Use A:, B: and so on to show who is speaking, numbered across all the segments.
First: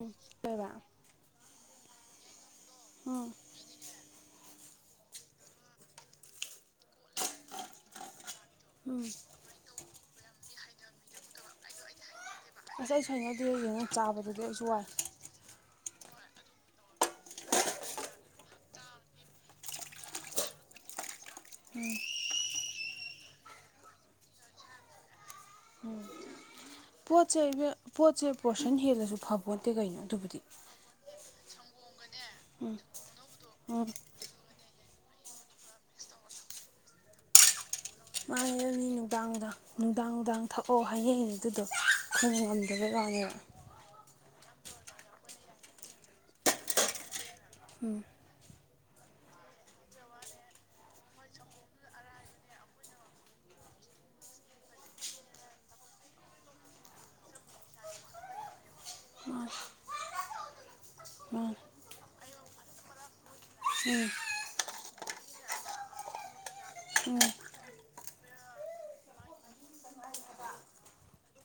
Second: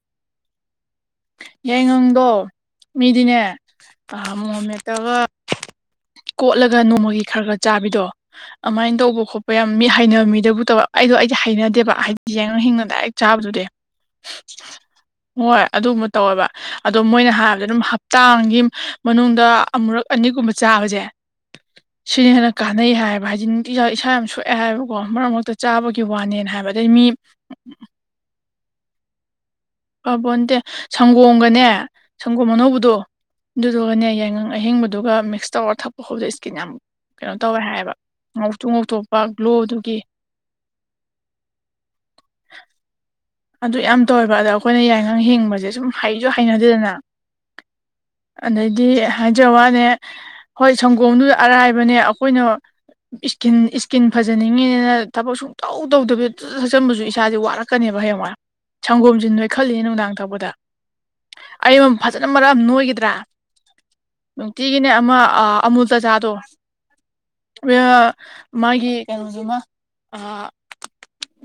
A: ꯎꯝ ꯑꯣꯏꯔ
B: ꯌꯥꯏꯉꯪꯗꯣ
A: ꯎꯝ
B: ꯃꯤꯗꯤꯅꯦ ꯄꯥꯃ ꯉꯣꯝꯃꯦꯠꯇꯕ ꯀꯣꯠꯂꯒ ꯅꯣꯡꯃꯒꯤ ꯈꯔ ꯈꯔ ꯆꯥꯕꯤꯗꯣ ꯑꯗꯨꯃꯥꯏꯅ
A: ꯎꯝ
B: ꯇꯧꯕ ꯈꯣꯠꯄ ꯍꯣꯏ ꯃꯤ ꯍꯩꯅꯕ ꯃꯤꯗꯕꯨ ꯇꯧ ꯑꯩꯗꯣ ꯑꯩꯗꯤ ꯍꯩꯅꯗꯦꯕ ꯍꯥꯏ ꯌꯦꯡꯅ ꯍꯤꯡꯅ
A: ꯑꯁ ꯑꯩꯁꯨ
B: ꯗꯥꯏꯦꯛ
A: ꯍꯩꯅꯗꯦ
B: ꯆꯥꯕꯗꯨꯗꯤ
A: ꯌꯦꯡꯉꯣ ꯆꯥꯕꯗꯗꯤ ꯑꯩꯁꯨ ꯋꯥꯏ
B: ꯍꯣꯏ ꯑꯗꯨꯒꯨꯝꯕ ꯇꯧꯋꯦꯕ ꯑꯗꯣ ꯃꯣꯏꯅ ꯍꯥꯏꯔꯕꯗ ꯑꯗꯨꯝ ꯍꯞꯇꯥꯒꯤ ꯃꯅꯨꯡꯗ ꯑꯃꯨꯔꯛ ꯑꯅꯤꯒꯨꯝꯕ ꯆꯥꯕꯁꯦ ꯍ
A: ꯎꯝ
B: ꯁꯤꯅ ꯍꯦꯟꯅ ꯀꯥꯟꯅꯩ ꯍꯥꯏꯌꯦꯕ ꯍꯥꯏꯗꯤ ꯏꯁꯥ ꯌꯥꯝ ꯁꯣꯛꯑꯦ ꯍꯥꯏꯕꯀꯣ ꯃꯔꯛ ꯃꯔꯛꯇ ꯆꯥꯕꯒꯤ ꯋꯥꯅꯦꯅ ꯍꯥꯏꯕ ꯑꯗꯩ ꯃꯤ
A: ꯄꯣꯠ ꯆꯩ ꯄꯣꯠ ꯆꯩ ꯄꯣꯠꯁꯟ ꯍꯦꯜꯂꯁꯨ ꯐꯄꯣꯠꯇꯦ ꯀꯩꯅꯣ
B: ꯄꯕ
A: ꯑꯗꯨꯕꯨꯗꯤ
B: ꯅꯠꯇꯦ ꯁꯪꯒꯣꯝꯒꯅꯦ ꯁꯪꯒꯣꯝ ꯑꯅꯧꯕꯗꯣ
A: ꯎꯝ
B: ꯑꯗꯨꯗꯨꯒꯅꯦ ꯌꯥꯏꯉꯪ ꯑꯍꯤꯡꯕꯗꯨꯒ ꯇꯤꯛꯁ ꯇꯧꯔꯒ ꯊꯛꯄ ꯈꯣꯠꯗ ꯏꯁꯀꯤꯟ ꯌꯥꯝ ꯀꯩꯅꯣ ꯇꯧꯋꯦ ꯍꯥꯏꯌꯦꯕ ꯉꯧꯊꯣꯛ
A: ꯑꯩ
B: ꯉꯧꯊꯣꯛꯄ
A: ꯅꯨꯡꯗꯥꯡ ꯅꯨꯡꯗꯥꯡ
B: ꯒ꯭ꯂꯣꯗꯨꯒꯤ
A: ꯅꯨꯡꯗꯥꯡ ꯅꯨꯡꯗꯥꯡ ꯊꯛꯑꯣ ꯍꯥꯏꯌꯦ ꯑꯩꯅ ꯑꯗꯨꯗꯣ ꯑꯩꯣꯏꯅ ꯉꯝꯗꯕꯩ ꯋꯥꯅꯦꯕ
B: ꯑꯗꯨ ꯌꯥꯝ ꯇꯧꯋꯦꯕ ꯑꯗ ꯑꯩꯈꯣꯏꯅ ꯌꯥꯏꯉꯪ ꯍꯤꯡꯕꯁꯦ ꯁꯨꯝ ꯍꯩꯁꯨ ꯍꯩꯅꯗꯦꯗꯅ
A: ꯎꯝ
B: ꯑꯗꯩꯗꯤ ꯍꯥꯏꯖ ꯋꯥꯅꯦ ꯍꯣꯏ ꯁꯪꯒꯣꯝꯗꯨꯗ ꯑꯔꯥꯏꯕꯅꯦ ꯑꯩꯈꯣꯏꯅ ꯏꯁꯀꯤꯟ ꯏꯁꯀꯤꯟ ꯐꯖꯅꯤꯡꯉꯤꯅꯤꯅ ꯊꯕꯛ ꯁꯨꯡꯇꯧ ꯇꯧꯗꯕꯤ ꯐꯖ ꯊꯛꯆꯟꯕꯁꯨ ꯏꯁꯥꯁꯦ ꯋꯥꯔꯛꯀꯅꯦꯕ ꯍꯌꯦꯡ ꯁꯪꯒꯣꯝꯁꯤ ꯅꯣꯏ ꯈꯜꯂꯤꯅꯦ ꯅꯨꯡꯗꯥꯡ ꯊꯛꯄꯗ
A: ꯃꯥꯅꯦ
B: ꯑꯩ ꯑꯃ ꯐꯖꯅ ꯃꯔꯛ ꯅꯣꯏꯈꯤꯗ꯭ꯔꯥ
A: [unintelligible]
B: ꯅꯨꯡꯇꯤꯒꯤꯅꯦ ꯑꯃ ꯑꯃꯨꯜ ꯇꯖꯥꯗꯣ ꯃꯥꯒꯤ ꯀꯩꯅꯣꯗꯨꯃ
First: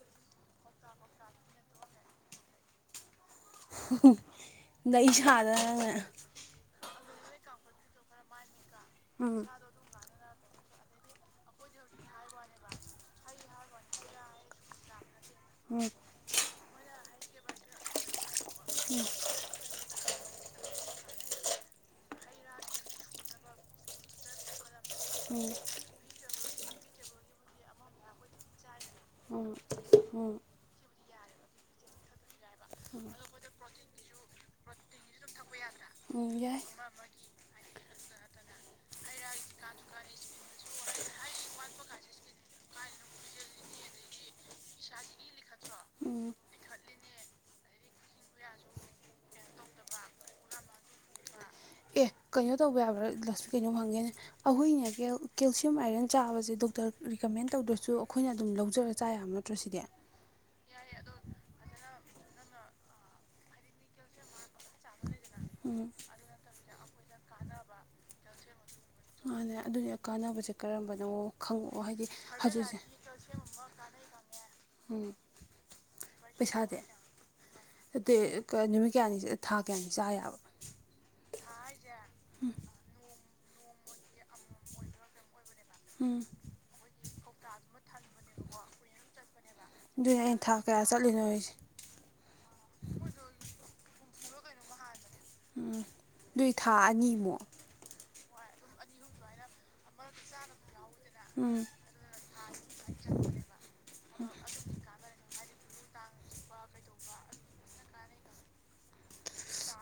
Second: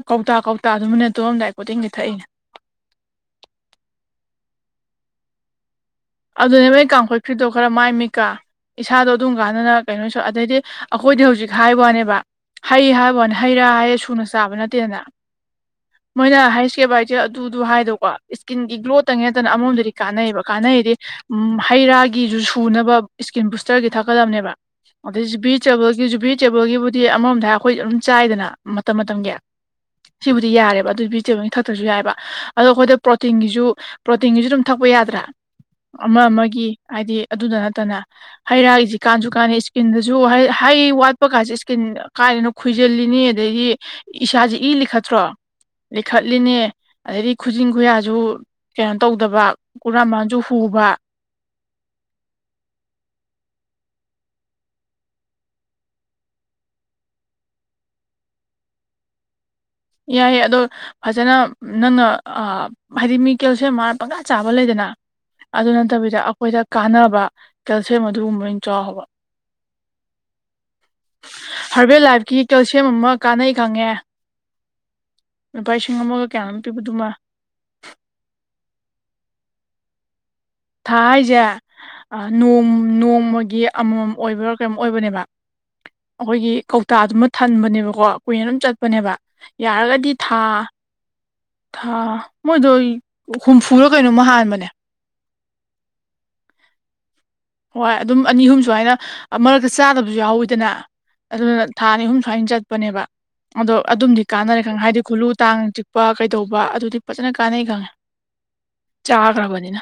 B: ꯀꯧꯇꯥ ꯀꯧꯇꯥ ꯑꯗꯨꯃꯅ ꯇꯣꯂꯣꯝꯗꯥꯏ ꯀꯣꯗꯤꯡꯒꯤ ꯊꯛꯏꯅꯦ
A: [unintelligible] ꯂꯩ ꯁꯥꯗꯅ ꯅꯪꯅꯦ
B: ꯑꯗꯨꯅꯦꯕ ꯀꯥꯡꯈꯨꯠ ꯈ꯭ꯔꯤꯗꯣ ꯈꯔ ꯃꯥꯏ ꯃꯤꯛꯀꯥ ꯏꯁꯥꯗꯣ ꯑꯗꯨꯝ ꯀꯥꯟꯅꯅ ꯀꯩꯅꯣꯁꯨ ꯑꯗꯩꯗꯤ ꯑꯩꯈꯣꯏꯗꯤ ꯍꯧꯖꯤꯛ ꯍꯥꯏꯕ ꯋꯥꯅꯦꯕ ꯍꯩ ꯍꯥꯏꯕꯅꯦ ꯍꯩ ꯔꯥ ꯍꯥꯏꯌꯦ ꯁꯨꯅ ꯆꯥꯕ ꯅꯠꯇꯦꯗꯅ ꯃꯣꯏꯅ ꯍꯥꯏꯁꯦ ꯕꯥ ꯍꯥꯏꯁꯦ ꯑꯗꯨꯗꯨ ꯍꯥꯏꯗꯣꯀꯣ ꯏꯁꯀꯤꯟꯒꯤ ꯒ꯭ꯂꯣ ꯇꯪ ꯅꯠꯇꯅ ꯑꯃꯣꯝꯗꯗꯤ ꯀꯥꯟꯅꯩꯌꯦꯕ ꯀꯥꯟꯅꯩꯗꯤ ꯎ ꯍꯩ ꯔꯥꯒꯤꯁꯨ ꯁꯨꯅꯕ ꯏꯁꯀꯤꯟ ꯕꯨꯁꯇꯔꯒꯤ ꯊꯛꯀꯗꯕꯅꯦꯕ ꯑꯗꯩ ꯖꯨꯕꯤꯔꯤ ꯆꯦꯕꯜꯒꯤ ꯖꯨꯕꯤꯔꯤ ꯇꯦꯕꯜꯒꯤꯕꯨꯗꯤ ꯑꯃꯔꯣꯝꯗꯏ ꯑꯩꯈꯣꯏ ꯑꯗꯨꯝ ꯆꯥꯏꯗꯅ ꯃꯇꯝ ꯃꯇꯝꯒꯤ ꯁꯤꯕꯨꯗꯤ ꯌꯥꯔꯦꯕ ꯑꯗꯨ ꯚꯤꯖꯤꯇꯦꯕꯜꯅꯤ ꯊꯛꯇ꯭ꯔꯁꯨ ꯌꯥꯏꯕ ꯑꯗꯣ ꯑꯩꯈꯣꯏꯗ ꯄ꯭ꯔꯣꯇꯤꯟꯒꯤꯁꯨ ꯄ꯭ꯔꯣꯇꯤꯟꯒꯤꯁꯨ ꯑꯗꯨꯝ ꯊꯛꯄ ꯌꯥꯗ꯭ꯔꯥ ꯑꯃ
A: ꯎꯝ ꯌꯥꯏ
B: ꯑꯃꯒꯤ ꯍꯥꯏꯗꯤ ꯑꯗꯨꯗ ꯅꯠꯇꯅ ꯍꯩꯔꯥꯏꯁꯤ ꯀꯥꯟꯁꯨ ꯀꯥꯟꯅꯩ ꯏꯁꯀꯤꯟꯗꯁꯨ ꯍꯩ ꯋꯥꯠꯄ ꯀꯁꯤ ꯏꯁꯀꯤꯟ ꯀꯥꯏꯅ ꯈꯣꯏꯖꯤꯜꯂꯤꯅꯤ ꯑꯗꯩꯗꯤ ꯏꯁꯥꯁꯦ ꯏ ꯂꯤ ꯈꯠꯇ꯭ꯔꯣ ꯂꯤꯈꯠꯂꯤꯅꯦ ꯑꯗꯩꯗꯒꯤ ꯈꯨꯖꯤꯟ ꯈꯨꯌꯥꯁꯨ ꯀꯩꯅꯣ ꯇꯧꯗꯕ ꯀꯨꯔꯥꯃꯥꯟꯁꯨ ꯍꯨꯕ
A: ꯑꯦ ꯀꯩꯅꯣ ꯇꯧꯕ ꯌꯥꯕ꯭ꯔꯥ ꯂꯁꯁꯨ ꯀꯩꯅꯣ ꯐꯪꯒꯦꯅꯦ ꯑꯩꯈꯣꯏꯅ ꯀꯦꯜꯁꯤꯌꯝ ꯑꯥꯏꯔꯟ ꯆꯥꯕꯁꯦ ꯗꯣꯛꯇꯔ ꯔꯤꯀꯃꯦꯟ ꯇꯧꯗ꯭ꯔꯁꯨ ꯑꯩꯈꯣꯏꯅ ꯑꯗꯨꯝ ꯂꯧꯖꯔ ꯆꯥ ꯌꯥꯝꯅ ꯇꯠꯇ꯭ꯔꯣꯁꯤꯗꯤ
B: ꯌꯥꯏꯑꯌꯦ ꯑꯗꯣ ꯐꯖꯅ ꯅꯪꯅ ꯍꯥꯏꯗꯤ ꯃꯤ ꯀꯦꯜꯁꯤꯌꯝ ꯋꯥꯠꯂ ꯄꯪꯆꯥ ꯆꯥꯕ ꯂꯩꯗꯅ ꯑꯗꯨ
A: ꯎꯝ
B: ꯅꯠꯇꯕꯤꯗ ꯑꯩꯈꯣꯏꯗ ꯀꯥꯟꯅꯕ ꯀꯦꯜꯁꯤꯌꯝ ꯑꯗꯨꯒꯨꯝꯕꯅ ꯆꯥꯎꯕ
A: ꯑꯗꯨ ꯑꯗꯨꯅꯤ ꯀꯥꯟꯅꯕꯁꯦ ꯀꯔꯝꯕꯅꯣ ꯈꯪꯉꯛꯑꯣ
B: ꯍꯥꯔꯕꯦꯜ
A: ꯍꯥꯏꯗꯤ
B: ꯂꯥꯏꯐꯀꯤ
A: ꯍꯧꯖꯤꯛꯁꯦ
B: ꯀꯦꯜꯁꯤꯌꯝ ꯑꯃ ꯀꯥꯟꯅꯩ [unintelligible]
A: ꯎꯝ
B: ꯂꯨꯄꯥ ꯂꯤꯁꯤꯡ ꯑꯃꯒ ꯀꯌꯥꯅꯣ
A: ꯄꯩꯁꯥꯗꯤ
B: ꯄꯤꯕꯗꯨꯃ
A: ꯅꯠꯇꯦ ꯅꯨꯃꯤꯠ ꯀꯌꯥꯅꯤ ꯊꯥ ꯀꯌꯥꯅꯤ ꯆꯥ ꯌꯥꯕ
B: ꯊꯥ ꯍꯥꯏꯁꯦ ꯅꯣꯡ ꯅꯣꯡꯃꯒꯤ ꯑꯃꯃꯝ ꯑꯣꯏꯕꯥ ꯀꯩꯅꯣꯝ ꯑꯣꯏꯕꯅꯦꯕ
A: ꯎꯝ
B: ꯑꯩꯈꯣꯏꯒꯤ ꯀꯧꯇꯥꯗꯨꯃ ꯊꯟꯕꯅꯦꯕꯀꯣ ꯀꯨꯏꯅ ꯑꯗꯨꯝ ꯆꯠꯄꯅꯦꯕ ꯌꯥꯔꯒꯗꯤ
A: ꯑꯗꯨꯅꯦ ꯑꯩꯅ
B: ꯊꯥ
A: ꯀꯌꯥ ꯆꯠꯂꯤꯅꯣ ꯍꯥꯏꯁꯦ
B: ꯊꯥ ꯃꯣꯏꯗꯣ ꯍꯨꯝꯐꯨꯔ ꯀꯩꯅꯣꯝꯃ ꯍꯥꯟꯕꯅꯦ
A: ꯅꯣꯏ ꯊꯥ ꯑꯅꯤꯃꯨꯛ
B: ꯍꯣꯏ ꯑꯗꯨꯝ ꯑꯅꯤ ꯑꯍꯨꯝ ꯁꯨ ꯍꯥꯏꯅ ꯃꯔꯛꯇ ꯆꯥꯗꯕꯁꯨ ꯌꯥꯎꯋꯤꯗꯅ
A: ꯎꯝ
B: ꯑꯗꯨꯅ ꯊꯥ ꯑꯅꯤ ꯑꯍꯨꯝ ꯁꯨꯃꯥꯏꯅ ꯆꯠꯄꯅꯦꯕ ꯑꯗꯣ ꯑꯗꯨꯝꯗꯤ ꯀꯥꯟꯅꯔꯦ ꯈꯪꯉꯦ ꯍꯥꯏꯗꯤ ꯈꯨꯂꯨ ꯇꯥꯡꯅ ꯆꯤꯛꯄ ꯀꯩꯗꯧꯕ ꯑꯗꯨꯗꯤ ꯐꯖꯅ ꯀꯥꯟꯅꯩ ꯈꯪꯉꯦ ꯆꯥ ꯇꯥꯕꯅꯤꯅ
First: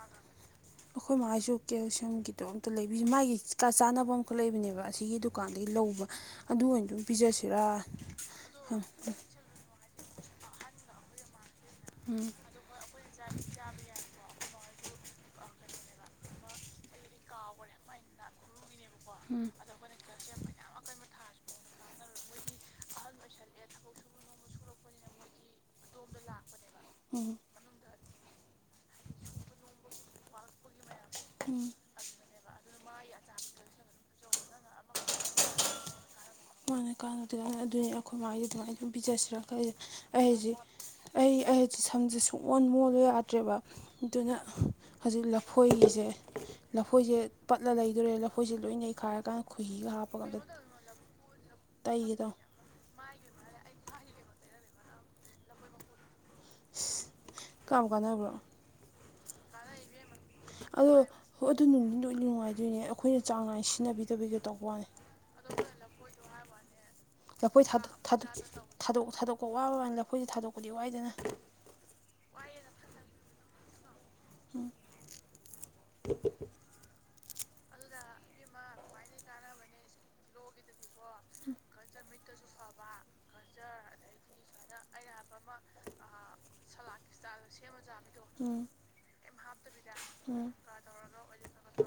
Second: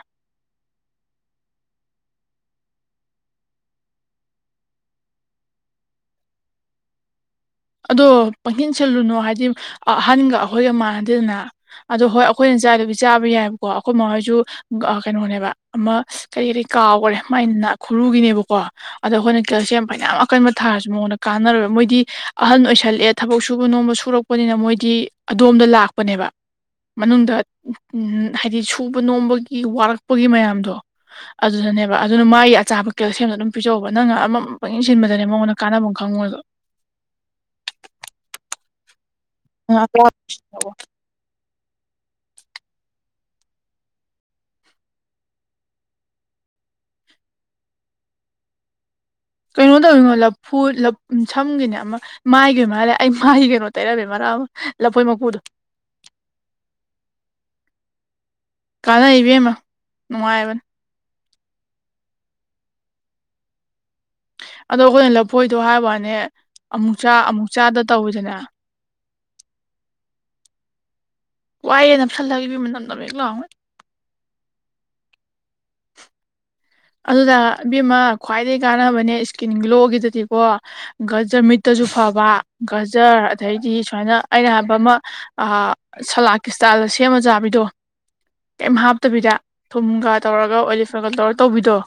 A: ꯑꯩꯈꯣꯏ ꯃꯥꯏꯁꯨ ꯀꯦꯜꯁꯤꯌꯝꯒꯤꯗꯣ ꯑꯝꯇ ꯂꯩꯕꯤꯁ ꯃꯥꯒꯤꯀ ꯆꯥꯅꯕ ꯑꯃꯈꯛ ꯂꯩꯕꯅꯦꯕ ꯑꯁꯤꯒꯤꯗꯨ ꯗꯨꯀꯥꯟꯗꯒꯤ ꯂꯧꯕ ꯑꯗꯨ ꯑꯣꯏꯅ ꯑꯗꯨꯝ ꯄꯤꯖꯁꯤꯔꯥ
B: ꯑꯗꯣ ꯄꯪꯁꯤꯟ
A: ꯎꯝ ꯎꯝ
B: ꯁꯤꯜꯂꯨꯅꯣ ꯍꯥꯏꯗꯤ ꯑꯍꯒ ꯑꯩꯈꯣꯏꯒ ꯃꯥꯟꯅꯗꯦꯗꯅ ꯑꯗꯨ ꯍꯣꯏ
A: ꯎꯝ
B: ꯑꯩꯈꯣꯏ ꯆꯥꯗꯕꯤ ꯆꯥꯕ ꯌꯥꯏꯑꯕꯀꯣ ꯑꯩꯈꯣꯏ ꯃꯈꯣꯏꯁꯨ ꯀꯩꯅꯣꯅꯦꯕ ꯑꯃ ꯀꯔꯤ ꯀꯔꯤ ꯀꯥꯎꯈꯔꯦ ꯃꯥꯏꯅꯥ ꯈꯨꯔꯨꯒꯤꯅꯦꯕꯀꯣ ꯑꯗꯣ ꯑꯩꯈꯣꯏꯅ ꯀꯦꯜꯁꯤꯌꯝ ꯐꯅꯌꯥꯝ ꯌꯥꯝ ꯑꯀꯟꯕ ꯊꯥꯔꯁꯨ ꯃꯉꯣꯟꯗ ꯀꯥꯟꯅꯔ ꯃꯣꯏꯗꯤ ꯑꯍꯟ ꯑꯣꯏꯁꯜꯂꯛꯑꯦ ꯊꯕꯛ ꯁꯨꯕ ꯅꯣꯝꯕ ꯁꯨꯔꯛꯄꯅꯤꯅ ꯃꯣꯏꯗꯤ ꯑꯗꯣꯝꯗ ꯂꯥꯛꯄꯅꯦꯕ
A: ꯎꯝ
B: ꯃꯅꯨꯡꯗ ꯎ ꯍꯥꯏꯗꯤ ꯁꯨꯕ ꯅꯣꯝꯕꯒꯤ ꯋꯥꯔꯛꯄꯒꯤ ꯃꯌꯥꯝꯗꯣ
A: ꯎꯝ
B: ꯑꯗꯨꯗꯅꯦꯕ ꯑꯗꯨꯅ ꯃꯥꯒꯤ ꯑꯆꯥꯄꯠ ꯀꯩꯣ ꯁꯦꯝꯅ ꯑꯗꯨꯝ ꯄꯤꯖꯍꯧꯕ ꯅꯪꯅ ꯑꯃꯃꯝ ꯄꯪ ꯌꯦꯡ ꯁꯤꯟꯕꯗꯅꯦ ꯃꯉꯣꯟꯗ ꯀꯥꯟꯅꯕꯐꯝ ꯈꯪꯉꯨꯗꯁꯨ
A: ꯃꯥꯅ ꯀꯥꯟꯅꯗꯦ ꯀꯥꯟꯅ ꯑꯗꯨꯅꯤ ꯑꯩꯈꯣꯏ ꯃꯥꯁ ꯑꯗꯨꯃꯥꯏꯅ ꯑꯗꯨꯝ ꯄꯤꯖꯁꯤꯔꯈ ꯑꯩꯁꯦ ꯑꯩ ꯑꯩ ꯁꯝꯁꯦ ꯁꯨꯡꯛꯑꯣꯟ ꯃꯣꯜꯂ ꯌꯥꯗ꯭ꯔꯦꯕ ꯑꯗꯨꯅ ꯍꯧꯖꯤꯛ ꯂꯐꯣꯏꯒꯤꯁꯦ ꯂꯐꯣꯏꯁꯦ ꯄꯠꯂ ꯂꯩꯗꯣꯔꯦ ꯂꯐꯣꯏꯁꯦ ꯂꯣꯏ ꯌꯩꯈꯥꯏꯔ
B: ꯀꯩꯅꯣ ꯇꯧꯔꯤꯅꯣ ꯂꯐꯨ ꯁꯝꯒꯤꯅꯦ ꯑꯃ
A: ꯇꯩꯒꯦ ꯇꯧꯅꯤ
B: ꯑꯩꯒꯤ ꯃꯥꯜꯂꯦ ꯑꯩ ꯃꯥꯒꯤ ꯀꯩꯅꯣ ꯇꯩꯔꯝꯃꯦ ꯃꯔꯥꯑ ꯂꯐꯣꯏ ꯃꯀꯨꯗꯣ
A: ꯀꯃ ꯀꯥꯟꯅꯕ꯭ꯔꯣ
B: ꯀꯥꯟꯅ ꯏꯕꯦꯝꯃꯣ ꯅꯨꯡꯉꯥꯏꯕꯅꯦ
A: ꯑꯗꯣ ꯍꯣꯏ ꯑꯗꯨ ꯅꯨꯡꯗꯤ ꯂꯣꯏꯅ ꯅꯨꯡꯉꯥꯏꯗꯣꯏꯅꯦ ꯑꯩꯈꯣꯏꯅ ꯆꯥꯡ ꯅꯥꯏꯅ ꯁꯤꯟꯅꯕꯤꯗ
B: ꯑꯗꯣ ꯑꯩꯈꯣꯏꯅ ꯂꯐꯣꯏꯗꯣ ꯍꯥꯏꯕꯅꯦ ꯑꯃꯨꯛ ꯆ ꯑꯃꯨꯛ
A: ꯂꯐꯣꯏ
B: ꯆꯥꯗ
A: ꯊꯥꯗꯣꯛ ꯊꯥꯗꯣꯛ
B: ꯇꯧꯋꯤꯗꯅꯦ
A: ꯊꯥꯗꯣꯛ ꯊꯥꯗꯣꯛꯄ ꯋꯥꯕ ꯃꯅꯗ ꯑꯩꯈꯣꯏꯁꯦ ꯊꯥꯗꯣꯛꯄꯗꯤ ꯋꯥꯏꯗꯅ
B: ꯋꯥꯏꯑꯦꯅ ꯐꯜꯂꯈꯤꯕ ꯃꯝꯗ ꯑꯃꯦꯛ ꯂꯥꯎꯅ ꯑꯗꯨꯗ ꯏꯕꯤꯦꯝꯃ ꯈ꯭ꯋꯥꯏꯗꯒꯤ ꯀꯥꯟꯅꯕꯅꯦ ꯏꯁꯀꯤꯟ ꯒ꯭ꯂꯣꯒꯤꯗꯨꯗꯤꯀꯣ ꯒꯖꯔ ꯃꯤꯠꯇꯁꯨ ꯐꯕ ꯒꯖꯔ ꯑꯗꯩꯗꯤ ꯁꯨꯃꯥꯏꯅ ꯑꯩꯅ ꯍꯥꯏꯕ ꯑꯃ
A: ꯃ ꯑꯃ ꯁꯂꯥꯠ ꯏꯁꯇꯥꯏꯜ ꯁꯦꯝꯕ ꯌꯥꯥꯕ
B: ꯀꯔꯤꯝ ꯍꯥꯞꯇꯕꯤꯗ ꯊꯨꯝꯒ
A: ꯎꯝ
B: ꯇꯧꯔꯒ ꯑꯣꯂꯤꯐꯒ ꯇꯧꯔ ꯇꯧꯕꯤꯗꯣ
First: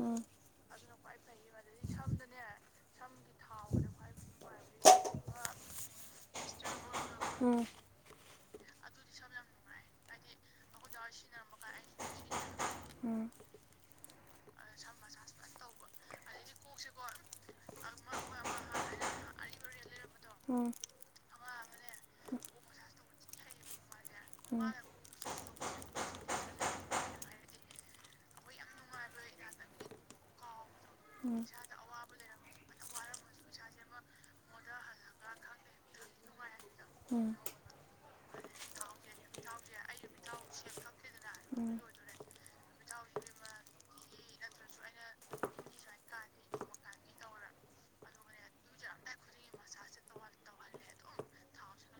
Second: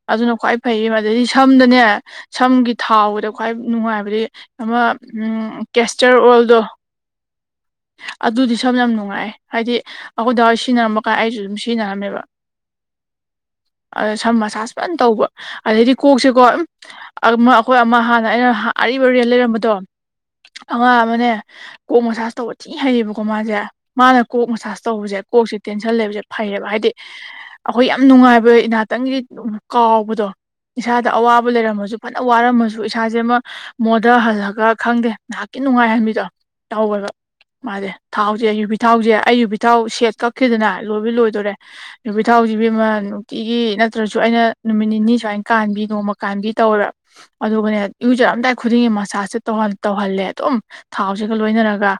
A: ꯎꯝ
B: ꯑꯗꯨꯅ ꯈ꯭ꯋꯥꯏ ꯐꯩ ꯃꯗꯗꯤ ꯁꯝꯗꯅꯦ ꯁꯝꯒꯤ ꯊꯥꯎꯕꯗ ꯈ꯭ꯋꯥꯏ ꯅꯨꯡꯉꯥꯏꯕꯗꯤ ꯑꯃ ꯀꯦꯁꯇꯔ ꯑꯣꯏꯜꯗꯣ
A: ꯎꯝ
B: ꯑꯗꯨꯗꯤ ꯁꯝꯅ ꯌꯥꯝ ꯅꯨꯡꯉꯥꯏ ꯍꯥꯏꯗꯤ ꯑꯩꯈꯣꯏꯗ ꯍꯏꯔ ꯁꯤꯖꯤꯟꯅꯔꯝꯕ ꯀꯥꯟꯗ ꯑꯩꯁꯨ ꯑꯗꯨꯝ ꯁꯤꯖꯤꯟꯅꯔꯝꯃꯦꯕ
A: ꯎꯝ
B: ꯑꯗ ꯁꯝ ꯃꯁꯥꯥꯁ ꯐꯖꯅ ꯇꯧꯕ ꯑꯗꯩꯗꯤ ꯀꯣꯛꯁꯤꯦꯀꯣ ꯑꯩꯈꯣꯏ ꯑꯃ ꯍꯥꯟꯅ ꯑꯩꯅ ꯑꯔꯤꯕ ꯔꯦꯜ ꯂꯩꯔꯝꯕꯗꯣ
A: ꯎꯝ
B: ꯑꯉꯥꯡ ꯑꯃꯅꯦ ꯀꯣꯛ ꯃꯁꯥꯁ ꯇꯧꯕ ꯊꯤ ꯍꯩꯌꯦꯕꯀꯣ ꯃꯥꯁꯦ ꯃꯥꯅ ꯀꯣꯛ ꯃꯁꯥꯁ ꯇꯧꯕꯁꯦ ꯀꯣꯛꯁꯦ ꯇꯦꯟꯁꯟ ꯂꯩꯕꯁꯦ ꯐꯩꯔꯦꯕ ꯍꯥꯏꯗꯤ ꯑꯩꯈꯣꯏ ꯌꯥꯝ ꯅꯨꯡꯉꯥꯏꯕ ꯏꯍꯥꯛꯇꯪꯒꯤ ꯀꯥꯎꯕꯗꯣ ꯏꯁꯥꯗ ꯑꯋꯥꯕ ꯂꯩꯔꯝꯃꯁꯨ ꯐꯖꯅ ꯋꯥꯔꯝꯃꯁꯨ ꯏꯁꯥꯁꯦ ꯑꯃ ꯃꯣꯗ ꯍꯜꯂ ꯈ ꯈꯪꯗꯦ ꯉꯍꯥꯛꯀꯤ ꯅꯨꯡꯉꯥꯏꯍꯟꯕꯤꯗꯣ ꯇꯧꯋꯦꯕ
A: ꯎꯝ
B: ꯃꯥꯁꯦ ꯊꯥꯎꯁꯦ ꯌꯨꯕꯤ ꯊꯥꯎꯁꯦ ꯑꯩ ꯌꯨꯕꯤ ꯊꯥꯎ ꯁꯦꯠ ꯀꯛꯈꯤꯗꯅ ꯂꯣꯏꯕ ꯂꯣꯏꯗꯣꯔꯦ ꯅꯨꯄꯤ ꯊꯥꯎꯁꯤꯕꯤ ꯑꯃ ꯅꯨꯡꯇꯤꯒꯤ ꯅꯠꯇ꯭ꯔꯁꯨ ꯑꯩꯅ ꯅꯨꯃꯤꯠ ꯅꯤꯅꯤ ꯁꯨꯃꯥꯏꯅ ꯀꯥꯟꯕꯤ ꯅꯣꯡꯃ ꯀꯥꯟꯕꯤ ꯇꯧꯋꯦꯕ ꯑꯗꯨꯒꯅꯦ ꯌꯨꯖꯔꯝꯗꯥꯏ ꯈꯨꯗꯤꯡꯒꯤ ꯃꯁꯖꯁꯦꯧ ꯇꯧꯍꯜꯂꯦ ꯑꯗꯨꯝ ꯊꯥꯎꯁꯤꯒ ꯂꯣꯏꯅꯔꯒ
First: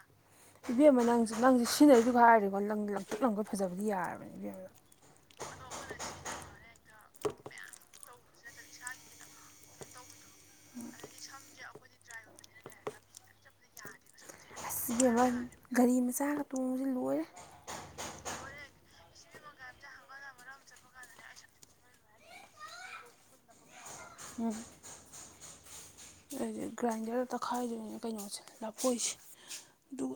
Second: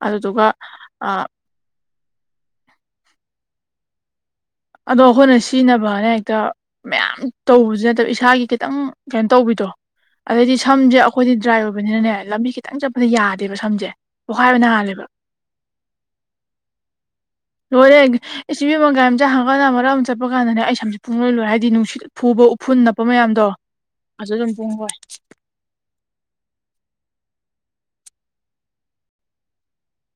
B: ꯑꯗꯨꯗꯨ
A: ꯏꯕꯦꯝ ꯑꯃ ꯅꯪꯁ ꯅꯪꯁꯦ ꯁꯤꯖꯤꯟꯅꯔꯤꯁꯨ ꯍꯥꯏꯔꯦꯀꯣ ꯅꯪ ꯂꯪꯊꯣꯛ ꯂꯝꯪꯈꯣꯏ ꯐꯖꯕꯒꯤ ꯌꯥꯔꯕꯅꯦ ꯏꯕꯦꯝ ꯑꯃꯗ
B: ꯑꯗꯣ ꯑꯩꯈꯣꯏꯅ ꯁꯤꯖꯤꯟꯅꯕꯅ ꯍꯦꯛꯇ ꯃꯌꯥꯝ ꯇꯧꯕꯁꯤ ꯅꯠꯇꯕ ꯏꯁꯥꯒꯤ ꯈꯤꯇꯪ ꯀꯩꯅꯣ ꯇꯧꯕꯤꯗ꯭ꯔꯣ ꯑꯗꯩꯗꯤ ꯁꯝꯁꯦ ꯑꯩꯈꯣꯏꯗꯤ ꯗ꯭ꯔꯥꯏ ꯑꯣꯏꯕꯅꯤꯅꯅꯦ ꯂꯝꯕꯤ ꯈꯤꯇꯪ ꯆꯠꯄꯗ ꯌꯥꯗꯦꯕ ꯁꯝꯁꯦ ꯄꯣꯛꯈꯥꯏꯕ ꯅꯥꯍꯜꯂꯦꯕ
A: ꯌꯦꯔ ꯒꯥꯔꯤ ꯃꯆꯥꯒ ꯇꯣꯡꯕꯕꯁꯤ ꯂꯣꯏꯔꯦ
B: ꯂꯣꯏꯔꯦ ꯏꯆꯤꯕꯤ ꯃꯪꯒꯥꯏꯝꯆꯥ ꯍꯪꯀꯥꯟꯅ ꯃꯔꯛ ꯑꯃ ꯆꯠꯄ ꯀꯥꯟꯗꯅꯦ ꯑꯩ ꯁꯝꯁꯦ ꯐꯨꯡꯅꯣꯏ ꯂꯣꯏ ꯍꯥꯏꯗꯤ ꯅꯨꯡꯁꯤꯠ ꯐꯨꯕ ꯐꯨ ꯅꯞꯄ ꯃꯌꯥꯝꯗꯣ ꯑꯗꯨ ꯑꯗꯨꯝ ꯄꯨꯡ ꯍꯣꯏ
A: ꯍꯧꯖꯤꯛ ꯒ꯭ꯔꯥꯏꯟꯗꯔ ꯇꯛꯈꯥꯏꯗꯣꯏꯅꯦ ꯀꯩꯅꯣꯁꯦ ꯂꯥꯞꯄꯣꯏꯁꯦ ꯑꯗꯨ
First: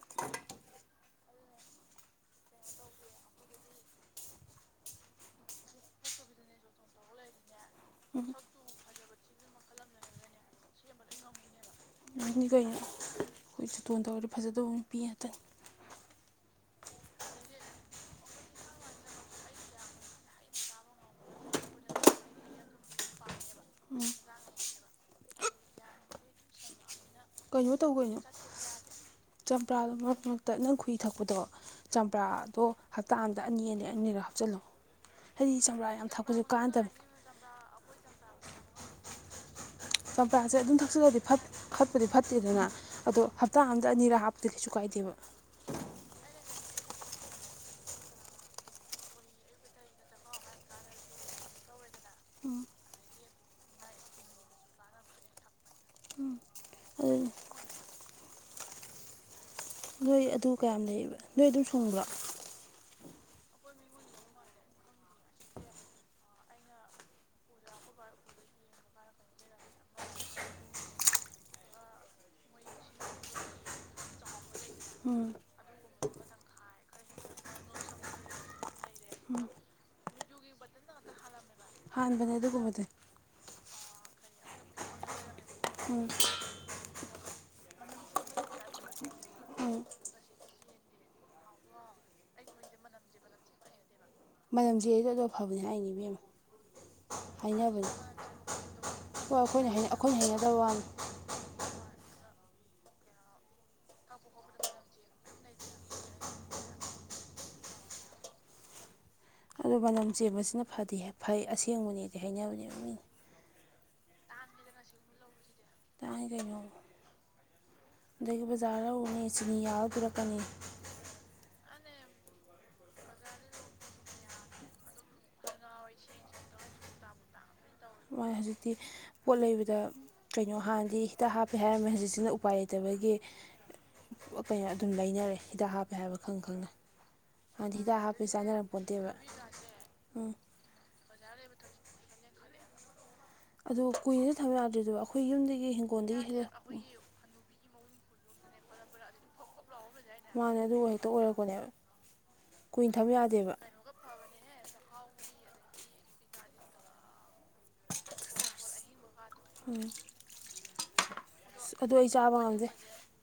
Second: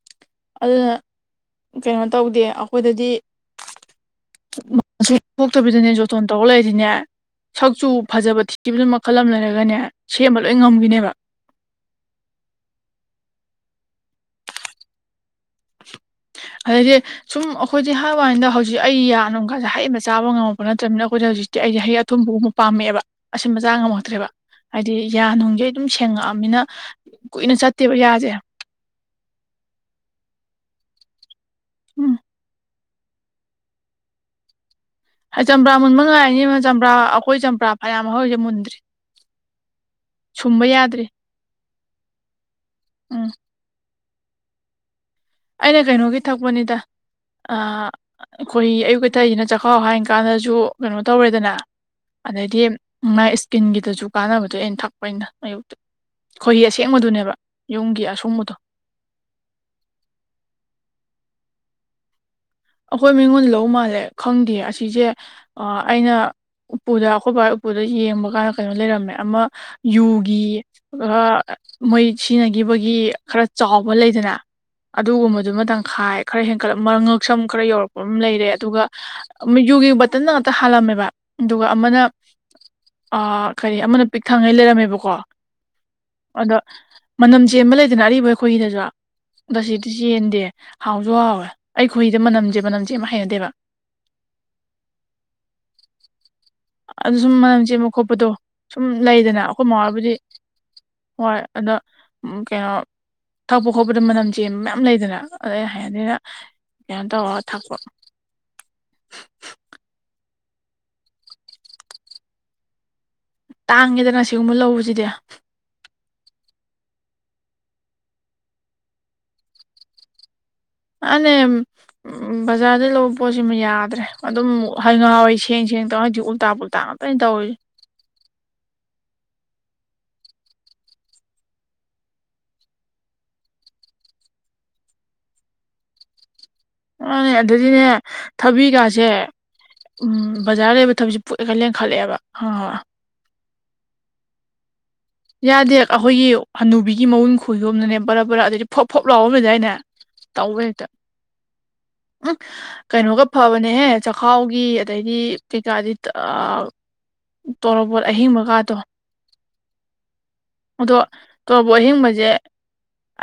B: ꯑꯗꯨꯅ ꯀꯩꯅꯣ ꯇꯧꯗꯦ ꯑꯩꯈꯣꯏꯗꯗꯤ ꯄꯣꯛꯇꯕꯤꯗꯅꯦ ꯖꯣꯇꯣꯟ ꯇꯧꯔ ꯂꯩꯔꯤꯅꯦ ꯁꯛꯆꯨ ꯐꯖꯕ ꯊꯤꯤꯕꯗꯨ ꯃꯈꯜ ꯑꯃ ꯂꯩꯔꯒꯅꯦ ꯁꯦꯝꯕ ꯂꯣꯏ ꯉꯝꯈꯤꯅꯦꯕ
A: ꯑꯗꯨꯅꯤ ꯀꯩꯅꯣ ꯑꯩꯈꯣꯏ ꯁꯇꯣꯟ ꯇꯧꯔꯗꯤ ꯐꯖꯗꯕ ꯄꯤ ꯉꯥꯛꯇꯅꯤ
B: ꯑꯗꯩꯗꯤ ꯁꯨꯝ ꯑꯩꯈꯣꯏꯗꯤ ꯍꯍꯅꯗ ꯍꯧꯖꯤꯛ ꯑꯩ ꯌꯥꯅ ꯀꯥꯟꯁꯦ ꯍꯩꯕ ꯆꯥꯕ ꯉꯝꯃꯛꯄ ꯅꯠꯇꯕꯅꯤꯅ ꯑꯩꯈꯣꯏꯗ ꯍꯧꯖꯤꯛ ꯑꯩꯁꯦ ꯍꯩ ꯑꯊꯣꯡꯨꯝꯕꯥꯎ ꯑꯃ ꯄꯥꯝꯃꯦꯑꯦꯕ ꯑꯁꯤ ꯃꯆꯥ ꯉꯝꯃꯛꯇ꯭ꯔꯦꯕ ꯍꯥꯏꯗꯤ ꯌꯥꯅꯨꯡꯁꯦ ꯑꯗꯨꯝ ꯁꯦꯡꯉꯛꯑꯃꯤꯅ
A: ꯀꯩꯅꯣ ꯇꯧꯒꯣꯏꯩꯅꯣ ꯆꯝꯄ꯭ꯔꯥ ꯃꯔꯛ ꯃꯔꯛꯇ ꯅꯪ ꯈꯨꯨꯏ ꯊꯛꯄꯗꯣ
B: ꯎꯝ
A: ꯆꯝꯄ꯭ꯔꯥꯗꯣ ꯍꯞꯇꯥ ꯑꯃꯗ ꯑꯅꯤ ꯑꯅꯤ ꯑꯅꯤꯔꯣ ꯍꯥꯞꯆꯤꯜꯂꯣ ꯍꯥꯏꯗꯤ
B: ꯆꯝꯄ꯭ꯔꯥ ꯃꯨꯟꯕ
A: ꯌꯥꯝ ꯊꯛꯄꯁꯨ
B: ꯉꯉꯥꯏꯅꯤꯅ ꯆꯝꯄ꯭ꯔꯥ
A: ꯀꯥꯟꯅꯗꯕꯅꯤ
B: ꯑꯩꯈꯣꯏ ꯆꯝꯄ꯭ꯔꯥ ꯐꯌꯥꯝꯍꯣꯏꯁꯦ ꯃꯨꯟꯗ꯭ꯔꯤ
A: ꯆꯝꯄ꯭ꯔꯥꯁꯦ
B: ꯁꯨꯝꯕ
A: ꯑꯗꯨꯝ
B: ꯌꯥꯗ꯭ꯔꯤ
A: ꯊꯛꯆꯜꯂꯗꯤ ꯐꯠ ꯐꯠꯄꯨꯗꯤ ꯐꯠꯇꯦꯗꯅ ꯑꯗꯣ
B: ꯎꯝ
A: ꯍꯞꯇꯥ ꯑꯃꯗ ꯑꯅꯤꯔꯛ ꯍꯥꯞꯇꯤ ꯀꯩꯁꯨ ꯀꯥꯏꯗꯦꯕ
B: ꯑꯩꯅ ꯀꯩꯅꯣꯒꯤ ꯊꯛꯄꯅꯤꯗ ꯈꯣꯏꯍꯤ ꯑꯌꯨꯛꯇꯥ ꯊꯛꯏꯁꯤꯅ ꯆꯈꯥꯎ ꯍꯥꯏ ꯀꯥꯟꯗꯁꯨ ꯀꯩꯅꯣ ꯇꯧꯔꯦꯗꯅ ꯑꯗꯩꯗꯤ ꯃꯥꯥꯏ ꯏꯁꯀꯤꯟꯒꯤꯗꯁꯨ ꯀꯥꯟꯅꯕꯗꯣ ꯑꯩꯅ ꯊꯛꯄꯅꯤꯗ ꯑꯌꯨꯛꯇ ꯈꯣꯏꯍꯤ
A: ꯑꯗꯨ
B: ꯑꯁꯦꯡꯕꯗꯨꯅꯦꯕ ꯌꯨꯝꯒꯤ ꯑꯁꯨꯡꯕꯗꯣ
A: ꯅꯣꯏ ꯑꯗꯨ ꯀꯌꯥꯝ ꯂꯩꯕ ꯅꯣꯏ ꯑꯗꯨ ꯁꯨꯡꯕ꯭ꯔꯣ
B: ꯑꯩꯈꯣꯏ ꯃꯤꯉꯣꯟ ꯂꯧ ꯃꯥꯜꯂꯦ ꯈꯪꯗꯦ ꯑꯁꯤꯖꯧꯦ ꯑꯥ ꯑꯩꯅ ꯎꯄꯨꯗ ꯑꯩꯈꯣꯏ ꯕꯥꯏ ꯎꯄꯨꯗ ꯌꯦꯡꯕ ꯀꯥꯟꯗ ꯀꯩꯅꯣ ꯂꯩꯔꯝꯃꯦ ꯑꯃ ꯌꯨꯒꯤ ꯑꯥ ꯃꯣꯏ ꯁꯤꯟꯅꯒꯤꯕꯒꯤ ꯈꯔ ꯆꯥꯎꯕ ꯂꯩꯗꯅ ꯑꯗꯨꯒꯨꯝꯕꯗꯨꯃ ꯇꯪꯈꯥꯏ ꯈꯔ ꯍꯦꯟꯀꯠꯂꯞ ꯃꯉꯪꯛ ꯁꯝ ꯈꯔ ꯌꯧꯔꯛꯄ ꯑꯃ ꯂꯩꯔꯦ ꯑꯗꯨꯒ ꯌꯨꯒꯤ ꯕꯇꯟꯗ ꯉꯥꯛꯇ ꯍꯥꯜꯂꯝꯃꯦꯕ ꯑꯗꯨꯒ ꯑꯃꯅ
A: ꯍꯥꯟꯕꯅꯦ ꯑꯗꯨꯒꯨꯝꯕꯗꯤ
B: ꯑꯥ ꯀꯔꯤ ꯑꯃꯅ ꯄꯤꯛ ꯊꯪꯉꯩ ꯂꯩꯔꯝꯃꯦꯕꯀꯣ
A: ꯎꯝ
B: ꯑꯗꯣ ꯃꯅꯝ ꯆꯦꯟꯕ ꯂꯩꯗꯅ ꯑꯔꯤꯕ ꯈꯣꯏꯍꯤꯗꯖꯨ
A: ꯎꯝ
B: ꯕꯥꯁꯤꯗꯤ ꯆꯦꯟꯗꯦ ꯍꯥꯎꯁꯨ ꯍꯥꯎꯋꯦ ꯈꯣꯏꯍꯤꯗ ꯃꯅꯝꯖꯦ ꯃꯅꯝꯆꯦꯟꯕ ꯍꯩꯅꯗꯦꯕ
A: ꯃꯅꯝ ꯆꯦꯟꯕꯗꯣ ꯑꯗꯨ ꯑꯐꯕꯅꯦ ꯍꯥꯏꯅꯦ ꯏꯕꯦꯝꯃ
B: ꯑꯗꯨ ꯁꯨꯝ ꯃꯅꯝ
A: ꯍꯥꯏꯅꯕꯅꯦ
B: ꯆꯦꯟꯕ ꯈꯣꯠꯄꯗꯣ ꯁꯨꯝ
A: ꯍꯣꯏ
B: ꯂꯩꯗꯅ ꯑꯩꯈꯣꯏ
A: ꯑꯩꯈꯣꯏꯅ
B: ꯃꯍꯣꯏꯕꯨꯗꯤ
A: ꯑꯩꯈꯣꯏꯅ ꯍꯩꯅꯗꯕ ꯋꯥꯅꯤ
B: ꯍꯣꯏ ꯑꯗꯣ ꯎꯝ ꯀꯩꯅꯣ ꯊꯛꯄ ꯈꯣꯠꯄꯗ ꯃꯅꯝ ꯆꯦꯟꯕ ꯃꯌꯥꯝ ꯂꯩꯗꯅ ꯑꯗ ꯑꯩꯅ ꯍꯩꯅꯗꯦꯅ ꯀꯩꯅꯣ ꯇꯧꯔꯒ ꯊꯛꯄ
A: ꯑꯗꯨ ꯃꯅꯝ ꯆꯦꯟꯕꯁꯤꯅ ꯐꯗꯤ ꯐꯩ ꯑꯁꯦꯡꯕꯅꯦꯗꯤ ꯍꯥꯏꯅꯕꯅꯦꯕ ꯃꯤꯅ
B: ꯇꯥꯡꯉꯦꯗꯅ ꯁꯤꯒꯨꯝꯕ ꯂꯧꯕꯖꯤꯗꯤ
A: ꯇꯥꯡꯉꯦ ꯀꯩꯅꯣ ꯑꯗꯒꯤ ꯕꯖꯥꯔꯗ ꯎꯅꯤ ꯆꯤꯅꯤ ꯌꯥꯎꯔ ꯄꯤꯔꯛꯀꯅꯤ
B: ꯃꯥꯅꯦꯝ ꯎꯝ ꯕꯖꯥꯔꯗꯩ ꯂꯧꯕ ꯄꯣꯠꯁꯤꯃꯥ ꯌꯥꯗ꯭ꯔꯦ ꯑꯗꯨꯝ ꯍꯥꯏ ꯉꯥꯍꯟꯋꯥꯏ ꯁꯦꯡ ꯁꯦꯡ ꯇꯧꯋꯤ ꯍꯧꯖꯤꯛ ꯎꯜꯇꯥ ꯄꯨꯜꯇꯥꯥ ꯉꯥꯛ ꯑꯩ ꯇꯧꯔꯤ ꯖꯤ
A: ꯍꯣꯏ ꯍꯧꯖꯤꯛꯇꯤ ꯄꯣꯠ ꯂꯩꯕꯗ ꯀꯩꯅꯣ ꯍꯥꯟꯗꯤ ꯍꯤꯗꯥꯛ ꯍꯥꯞꯄꯦ ꯍꯥꯏꯔꯝꯃꯦ ꯍꯧꯖꯤꯛꯁꯤꯅ ꯎꯄꯥꯏ ꯂꯩꯇꯕꯒꯤ ꯀꯩꯅꯣ ꯑꯗꯨꯝ ꯂꯩꯅꯔꯦ ꯍꯤꯗꯥꯛ ꯍꯥꯞꯄꯦ ꯍꯥꯏꯕ ꯈꯪ ꯈꯪꯅ
B: ꯃꯥꯅꯦ
A: ꯍꯥꯟꯅꯗꯤ
B: ꯑꯗꯨꯗꯤꯅꯦ
A: ꯍꯤꯗꯥꯛ ꯍꯥꯞꯄꯦ
B: ꯊꯕꯤꯒꯥꯁꯦ
A: ꯆꯥꯅꯔꯝꯄꯣꯟꯇꯦꯕ
B: ꯎꯝ ꯕꯖꯥꯔ ꯂꯩꯕ ꯊꯕꯤꯁꯤ ꯄꯨꯛ ꯍꯦꯛꯇ ꯂꯦꯡꯈꯜꯂꯦꯕ
A: ꯑꯗꯨ ꯀꯨꯏꯅꯖꯨ ꯊꯝꯕ ꯌꯥꯗ꯭ꯔꯤꯗꯣ ꯑꯩꯈꯣꯏ ꯌꯨꯝꯗꯒꯤ ꯍꯤꯡꯒꯣꯜꯗꯒꯤ ꯍꯜꯂꯛ
B: ꯒꯤ ꯃꯎꯟ ꯈꯣꯏꯌꯣꯝꯅꯅꯦ ꯕꯔꯥ ꯕꯔꯥ ꯑꯗꯩꯗꯤ ꯐꯣꯠ ꯐꯣꯠ ꯂꯥꯎꯕꯝ ꯂꯩꯗꯥꯏꯅꯦ
A: ꯃꯥꯅꯦ
B: ꯇꯧꯋꯦ ꯍꯦꯛꯇꯥ
A: ꯑꯗꯨ ꯍꯦꯛꯇ ꯑꯣꯏꯔꯛꯄꯅꯦꯕ
B: ꯎꯝ
A: ꯀꯨꯏꯅ ꯊꯝ
B: ꯀꯩꯅꯣꯒ
A: ꯌꯥꯗꯦꯕ
B: ꯐꯕꯅꯦꯍꯦ ꯆꯈꯥꯎꯒꯤ ꯑꯗꯩꯗꯤ ꯀꯩꯀꯥꯗꯤ ꯇꯣꯔꯣꯕꯣꯠ ꯑꯍꯤꯡꯕꯒꯥꯥꯗꯣ
A: ꯍꯝ
B: ꯑꯗꯣ ꯇꯣꯔꯕꯣꯛ ꯑꯍꯤꯡꯕꯖꯦ
A: ꯆꯥꯕ ꯉꯝꯗꯦ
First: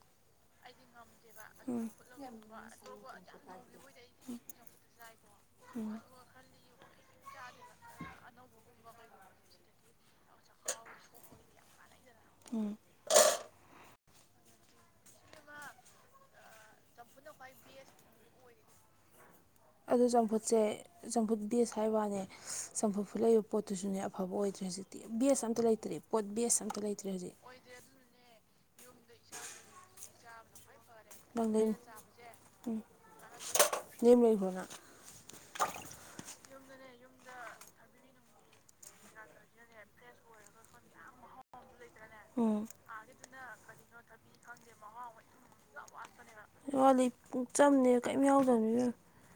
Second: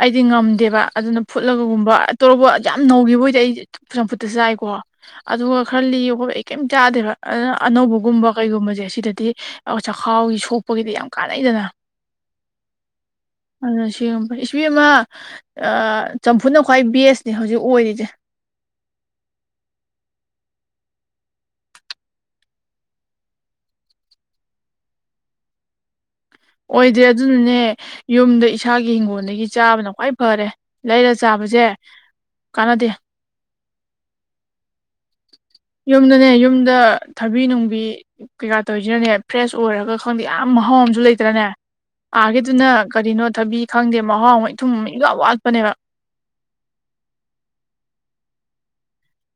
B: ꯑꯩꯗꯤ ꯉꯝꯗꯦꯕ ꯑꯗꯨꯅ ꯐꯨꯠꯂꯒꯒꯨꯝꯕ ꯇꯣꯔꯣꯕꯣꯠ ꯌꯥꯝ ꯅꯧꯒꯤꯕꯑꯣꯏꯗꯤ ꯑꯩ ꯆꯝꯐꯨꯠꯇ ꯆꯥꯏꯀꯣ ꯑꯗꯨꯒ ꯈꯔ ꯂꯤꯕ ꯈꯣꯠꯄ ꯑꯩ ꯀꯩꯝ ꯆꯥꯗꯦꯕ ꯑꯗꯨꯅ ꯑꯅꯧꯕꯒꯨꯝꯕ ꯀꯩꯒꯨꯝꯕꯖꯦ ꯁꯤꯗꯗꯤ ꯆꯈꯥꯎꯒꯤ ꯁꯣꯛꯄꯒꯤꯗꯤ ꯌꯥꯝ ꯀꯥꯟꯅꯩꯗꯅ ꯑꯗꯨꯅ ꯁꯦꯝ ꯐꯩ ꯏꯁ ꯏꯕꯦꯝꯃꯥ ꯑꯥ ꯆꯝꯐꯨꯅ ꯈ꯭ꯋꯥꯏ ꯕꯦꯁꯅꯦ ꯍꯧꯖꯤꯛ ꯑꯣꯏꯔꯤꯁꯦ
A: ꯑꯗꯨ ꯆꯝꯐꯨꯠꯁꯦ ꯆꯝꯐꯨꯠ ꯗꯦꯁ ꯍꯥꯏꯕꯋꯥꯅꯦ ꯆꯝꯐꯨꯠ ꯐꯨꯠꯂꯛꯏꯕ ꯄꯣꯠꯇꯨꯁꯨꯅꯦ ꯑꯐꯕ ꯑꯣꯏꯗ꯭ꯔꯦ ꯍꯧꯖꯤꯛꯇꯤ ꯕꯦꯁ ꯑꯝꯇ ꯂꯩꯇ꯭ꯔꯦ ꯄꯣꯠ ꯕꯦꯁ ꯑꯝꯇ
B: ꯑꯣꯏꯗ꯭ꯔꯦ
A: ꯂꯩꯇ꯭ꯔꯦ ꯍꯧꯖꯤꯛ
B: ꯑꯗꯨꯅꯅꯦ ꯌꯨꯝꯗ ꯏꯁꯥꯒꯤ ꯍꯤꯡꯒꯣꯜꯗꯒꯤ ꯆꯥꯕꯅ ꯈ꯭ꯋꯥꯏ ꯐꯔꯦ ꯂꯩꯔ ꯆꯥꯕꯖꯦ ꯀꯥꯟꯅꯗꯦ
A: ꯌꯨꯝ ꯂꯩꯕꯔꯣ ꯅꯪ
B: ꯌꯨꯝꯗꯅꯦ ꯌꯨꯝꯗ ꯊꯕꯤ ꯅꯨꯡꯕꯤ ꯀꯩꯀꯥ ꯇꯧꯔꯤꯁꯤꯅꯅꯦ ꯐ꯭ꯔꯦꯁ ꯑꯣꯏꯔꯒ ꯈꯪꯗꯦ ꯌꯥꯝ ꯃꯍꯥꯎ ꯑꯨ ꯂꯩꯇ꯭ꯔꯅꯦ
A: ꯎꯝ
B: ꯑꯥꯒꯗꯨꯅ ꯀꯔꯤꯅꯣ ꯊꯕꯤ ꯈꯪꯗꯦ ꯃꯍꯥꯎ ꯃ ꯏꯊꯨꯝ ꯃ ꯏ ꯌꯥꯝ ꯋꯥꯠꯄꯅꯦꯕ
A: ꯋꯥꯂꯤ ꯆꯝꯅꯦ ꯀꯔꯤꯝ ꯌꯥꯎꯗꯕꯅꯦ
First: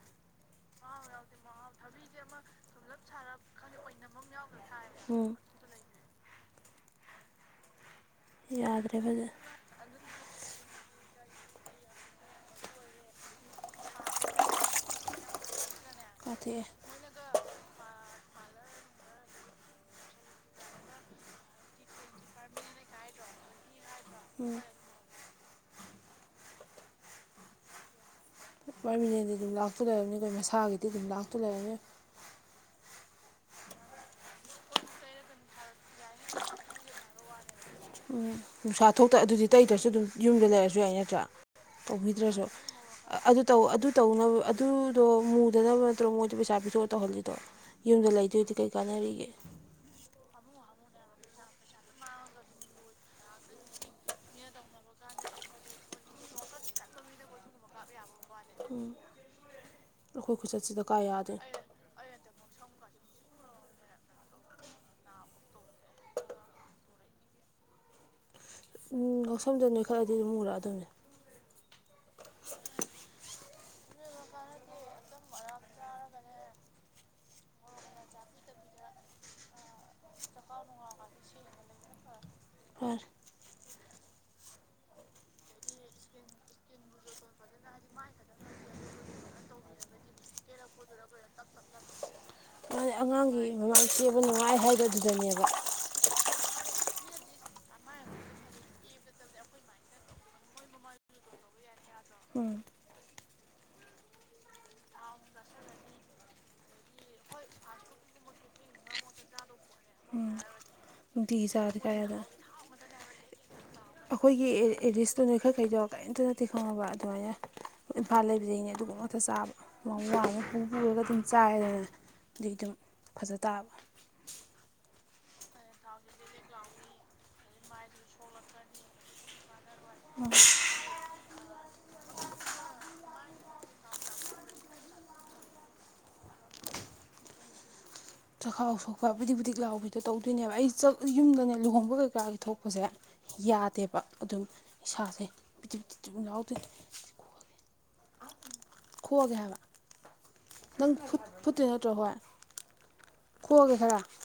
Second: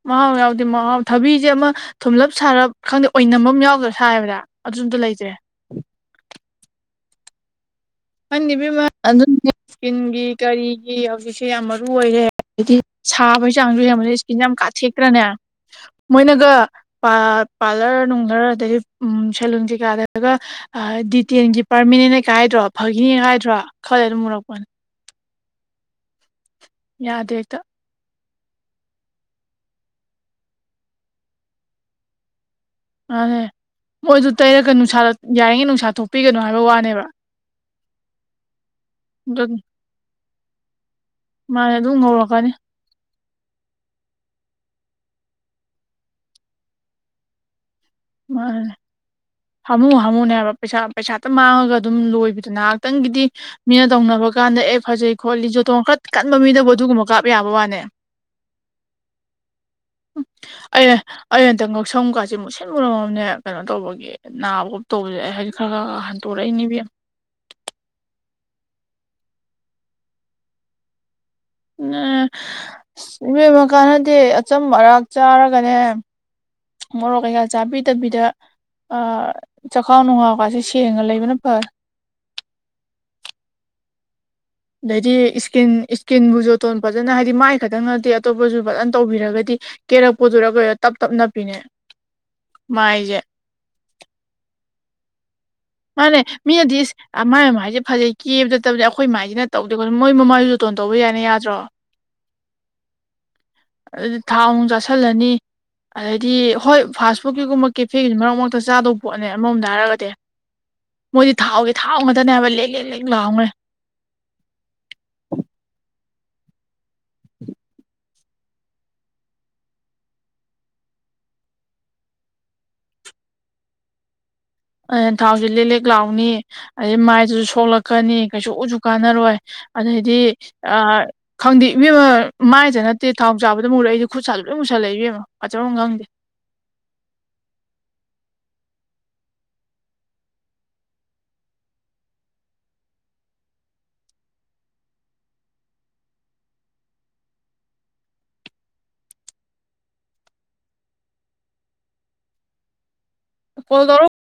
B: ꯃꯍꯥꯎ ꯌꯥꯎꯗꯦ
A: ꯃꯍꯥꯎ ꯌꯥꯎꯁꯦ
B: ꯊꯕꯤꯁꯦ ꯑꯃ
A: ꯃꯍꯥꯎ ꯊꯕꯤꯁꯦ
B: ꯊꯨꯝꯂꯞ
A: ꯑꯃ
B: ꯁꯥꯔꯞ
A: ꯁꯨꯡꯂꯞ
B: ꯈꯪꯗꯦ
A: ꯁꯥꯔ
B: ꯑꯣꯏꯅꯝꯕ ꯑꯃ
A: ꯈꯔ
B: ꯌꯥꯎꯗ꯭ꯔꯥ
A: ꯑꯣꯏꯅꯕ ꯑꯃ
B: ꯁꯥꯏꯕꯗ
A: ꯌꯥꯎꯗ꯭ꯔ
B: ꯑꯗꯨꯁꯨ ꯑꯝꯇ ꯂꯩꯇ꯭ꯔꯦ
A: ꯁꯥꯏ
B: ꯐꯟꯕꯤꯃ
A: ꯌꯥꯗ꯭ꯔꯦ
B: ꯑꯗꯨ
A: ꯐꯖꯅ
B: ꯏꯁꯀꯤꯟꯒꯤ ꯀꯔꯤꯒꯤ ꯍꯧꯖꯤꯛꯁꯦ ꯌꯥꯝ ꯃꯔꯨ ꯑꯣꯏꯔꯦ ꯑꯗꯤ ꯁꯥꯕꯒꯤ ꯆꯥꯡꯁꯨ ꯌꯥꯝ ꯆꯤꯟ ꯌꯥꯝ ꯀꯥꯊꯦꯛꯇ꯭ꯔꯅꯦ ꯃꯣꯏꯅꯒ
A: ꯀꯥꯊꯦꯛꯑꯦ
B: ꯄꯥꯔꯂꯔ ꯅꯨꯡꯂꯔ ꯑꯗꯒꯤ ꯎ ꯁꯦꯂꯟ ꯀꯩꯀꯥꯗꯔꯒ ꯗꯤꯇꯦꯟꯒꯤ ꯄꯥꯔꯃꯤꯅ ꯀꯥꯏꯗ꯭ꯔꯣ ꯐꯥꯒꯤꯅꯦ ꯀꯥꯏꯗ꯭ꯔꯣ ꯈꯜꯂ ꯑꯗꯨꯝ ꯃꯔꯛꯄꯅꯦ ꯌꯥꯗꯦ ꯍꯦꯛꯇ
A: ꯄꯥꯔꯃꯤꯅꯦꯟꯗꯤ ꯑꯗꯨꯝ ꯂꯥꯛꯇ ꯂꯩꯔꯝꯅꯤ ꯑꯩꯈꯣꯏ ꯃꯁꯥꯒꯤꯗꯤ ꯑꯗꯨꯝ ꯂꯥꯛꯇ ꯂꯩꯔꯝꯅꯤ
B: ꯑꯅꯦ ꯃꯣꯏꯗꯨ ꯇꯩꯔꯒ ꯅꯨꯡꯁꯥꯗ ꯌꯥꯔꯤꯉꯩ ꯅꯨꯡꯁꯥ ꯊꯣꯛꯄꯤꯒꯅꯨ ꯍꯥꯏꯕ ꯋꯥꯅꯦꯕ
A: ꯎꯝ ꯅꯨꯡꯁꯥ ꯊꯣꯛꯇ ꯑꯗꯨꯗꯤ
B: ꯑꯗꯨ
A: ꯇꯩꯇ꯭ꯔꯁꯨ ꯑꯗꯨꯝ ꯌꯨꯝꯗ ꯂꯩꯔꯁꯨ ꯌꯥꯏ ꯅꯠꯇ꯭ꯔꯥ
B: ꯃꯥꯅ ꯑꯗꯨꯝ
A: ꯇꯧꯕꯤꯗ꯭ꯔꯁꯨ
B: ꯉꯧꯔꯛꯀꯅꯤ
A: ꯑꯗꯨ ꯇ ꯑꯗꯨ ꯇꯧꯅꯕ ꯑꯗꯨꯗꯣ ꯃꯨꯗꯅꯕ ꯅꯠꯇ꯭ꯔꯣ ꯃꯣꯏꯗꯣ ꯄꯩꯁꯥ ꯤꯗ꯭ꯔꯣ ꯇꯧꯍꯜꯂꯤꯗꯣ ꯌꯨꯝꯗ ꯂꯩꯗꯣꯏꯗꯤ ꯀꯩ ꯀꯥꯟꯅꯔꯤꯒꯦ
B: ꯍꯥꯝꯃꯨ ꯍꯥꯝꯃꯨꯅꯦ ꯍꯥꯏꯕ ꯄꯩꯁꯥ ꯄꯩꯁꯥꯇ ꯃꯥꯡꯉꯒ ꯑꯗꯨꯝ ꯂꯣꯏꯕꯗ ꯉꯥꯏꯍꯥꯛꯇꯪꯒꯤꯗꯤ ꯃꯤꯅ ꯇꯧꯅꯕ ꯀꯥꯟꯗ ꯑꯦ ꯐꯖꯩ ꯈꯣꯠꯂꯤ ꯣꯊꯣꯡ ꯈꯠ ꯀꯟꯕ ꯃꯤꯗꯕꯨ ꯑꯗꯨꯒꯨꯝꯕ ꯀꯥꯞ ꯌꯥꯕ ꯋꯥꯅꯦ
A: ꯑꯩꯈꯣꯏ ꯈꯨꯆꯠꯁꯤꯗ ꯀꯥ ꯌꯥꯗꯣꯏꯅꯣ
B: ꯑꯩꯅ ꯑꯇ ꯉꯧꯁꯝ ꯀ ꯁꯤ ꯃꯨꯠꯁꯟ ꯃꯨꯔꯝꯃꯕꯅꯦ ꯀꯩꯅꯣ ꯇꯧꯕꯒꯤ ꯅꯥꯕꯣꯞ ꯇꯧꯕꯁꯦ ꯑꯩ ꯍꯥꯏꯗꯤꯛ ꯈꯔ ꯈꯔ ꯍꯟꯇꯣꯔꯛꯏꯅꯦꯕ
A: ꯎꯝ ꯌꯥꯎꯁꯝꯗ ꯅꯣꯏ ꯈꯔꯑꯗꯤ ꯑꯗꯨꯝ ꯃꯔꯛꯑꯗꯕꯅꯤ
B: ꯎꯝ ꯑꯁ ꯏꯃꯏꯕꯀꯥꯟꯅꯗꯤꯦ ꯑꯆꯝꯝꯕ ꯑꯔꯥꯛ ꯆꯥꯔꯒꯅꯦ ꯃꯣꯔꯣꯛ ꯀꯩꯀꯥ ꯆꯥꯕꯤꯗꯕꯤꯗ ꯆꯈꯥꯎ ꯅꯨꯡꯉꯥꯎꯀꯁꯤꯦ ꯁꯦꯡꯉ ꯂꯩꯕꯅ ꯐꯩ
A: ꯐꯔꯦ
B: ꯑꯗꯩꯗꯤ ꯏꯁꯀꯤꯟ ꯏꯁꯀꯤꯟꯕꯨ ꯣꯇꯣꯟ ꯐꯖꯅ ꯍꯥꯏꯗꯤ ꯃꯥꯏ ꯈꯛꯇꯪ ꯅꯠꯇꯦ ꯑꯇꯣꯞꯄꯁꯨ ꯐꯖꯅ ꯇꯧꯕꯤꯔꯒꯗꯤ ꯀꯦꯔꯛꯄꯗꯨꯔ ꯀꯔꯣ ꯇꯞ ꯇꯞꯅ ꯄꯤꯅꯦ ꯃꯥꯏꯁꯦ
A: ꯃꯥꯡꯁꯦꯕ ꯅꯨꯡꯉꯥꯏ ꯍꯥꯏꯕꯗꯨꯗꯅꯦꯕ
B: ꯃꯥꯅꯦ ꯃꯤꯗꯤꯁ ꯃꯥꯏ ꯃꯃꯥꯏꯁꯦ ꯐꯖꯩ ꯀꯦꯕꯗꯕꯗꯤ ꯑꯩꯈꯣꯏ ꯃꯃꯥꯏꯁꯤꯅ ꯇꯧꯗꯦ ꯈꯣꯠ ꯃꯣꯏ ꯃꯃꯥꯏꯁꯨ ꯣꯇꯣꯟ ꯇꯧꯕ ꯌꯥꯏꯅꯤ ꯌꯥꯗ꯭ꯔꯣ
A: ꯎꯝ
B: ꯑꯗꯨꯗꯤ ꯊꯥꯎ ꯑꯃꯨ ꯆꯥꯁꯤꯜꯂꯅꯤ ꯑꯗꯩꯗꯤ ꯍꯣꯏ ꯐꯥꯁ ꯐꯨꯗꯀꯤꯒꯨꯝꯕ ꯀꯦꯐꯦꯒꯤꯗꯤ ꯃꯔꯛ ꯃꯔꯛꯇ ꯆꯥꯗꯧꯕ ꯄꯣꯠꯅꯦ ꯑꯃꯔꯃꯝꯗ ꯍꯥꯏꯔꯒꯗꯤ ꯃꯣꯏꯗꯤ
A: ꯅꯨꯡꯇꯤꯒꯤ
B: ꯊꯥꯎꯒꯦ
A: ꯆꯥꯔꯗꯤ ꯀꯥꯏ
B: ꯊꯥꯎ
A: ꯌꯥꯗꯣꯏꯅꯣ
B: ꯉꯠꯇꯅꯦꯕ ꯂꯦꯡ ꯂꯦꯛ ꯂꯦꯡ ꯂꯥꯎꯅ
A: ꯑꯩꯈꯣꯏꯒꯤ ꯑꯦꯗꯤꯁꯇꯨꯅꯦ ꯈꯔ ꯈꯩꯗꯧ ꯀꯔꯤꯝꯇ ꯅꯠꯇꯤ ꯈꯪꯉꯕ ꯑꯗꯨꯃꯥꯏꯅ ꯏꯝꯐꯥꯜ ꯂꯩꯕꯗꯒꯤꯩꯅꯦ ꯑꯗꯨꯒꯨꯝ ꯑꯇ ꯆꯥꯕ ꯃꯃ ꯑꯃ ꯄꯨꯔꯒ ꯑꯗꯨꯝ ꯆꯥꯏꯗꯅꯦ ꯑ ꯑꯗꯨꯝ ꯐꯖ ꯇꯥꯕ
B: ꯊꯥꯎꯁꯤ ꯂꯦꯛꯂꯦꯛ ꯂꯥꯎꯅꯤ ꯑꯗꯩ ꯃꯥꯏꯗꯨꯁꯨ ꯁꯣꯛꯂꯛꯀꯅꯤ ꯀꯩꯁꯨ ꯎꯁꯨ ꯀꯥꯟꯅꯔꯣꯏ ꯑꯗꯩꯗꯤ ꯑ ꯈꯪꯗꯦ ꯏꯕꯦꯝꯃ ꯃꯥꯏꯗ ꯅꯠꯇꯦ ꯊꯥꯎ ꯆꯥꯕꯗ ꯃꯨꯨꯔꯛꯏꯗꯤ ꯈꯨꯠ ꯁꯥꯥꯅ ꯂꯣꯏꯅ ꯃꯨꯁꯜꯂꯛꯦ ꯏꯕꯦꯝꯃ ꯑꯆꯔꯝ ꯈꯪꯗꯦ
A: ꯆꯈꯥꯎ ꯁꯣꯛꯄꯕꯨꯗꯤꯛꯕꯨꯗꯤꯛ ꯂꯥꯎꯕꯗꯣ ꯇꯧꯗꯣꯏꯅꯦꯕ ꯑꯩ ꯌꯨꯝꯗꯅꯦ ꯂꯨꯍꯣꯡꯕ ꯀꯩꯀꯥꯒꯤ ꯊꯣꯛꯄꯁꯦ ꯌꯥꯗꯦꯕ ꯑꯗꯨꯝ ꯏꯁꯥꯁꯦ ꯄꯤ ꯄꯤ ꯌꯥꯎꯗꯦ ꯈꯣꯑꯒꯦ ꯍꯥꯏꯕ ꯅꯪ ꯐꯨꯠꯇꯦ ꯅꯠꯇ꯭ꯔꯣ ꯍꯣꯏ ꯈꯣꯒꯦ
B: ꯀꯣꯜ ꯇꯧꯔꯛ
A: ꯈꯔ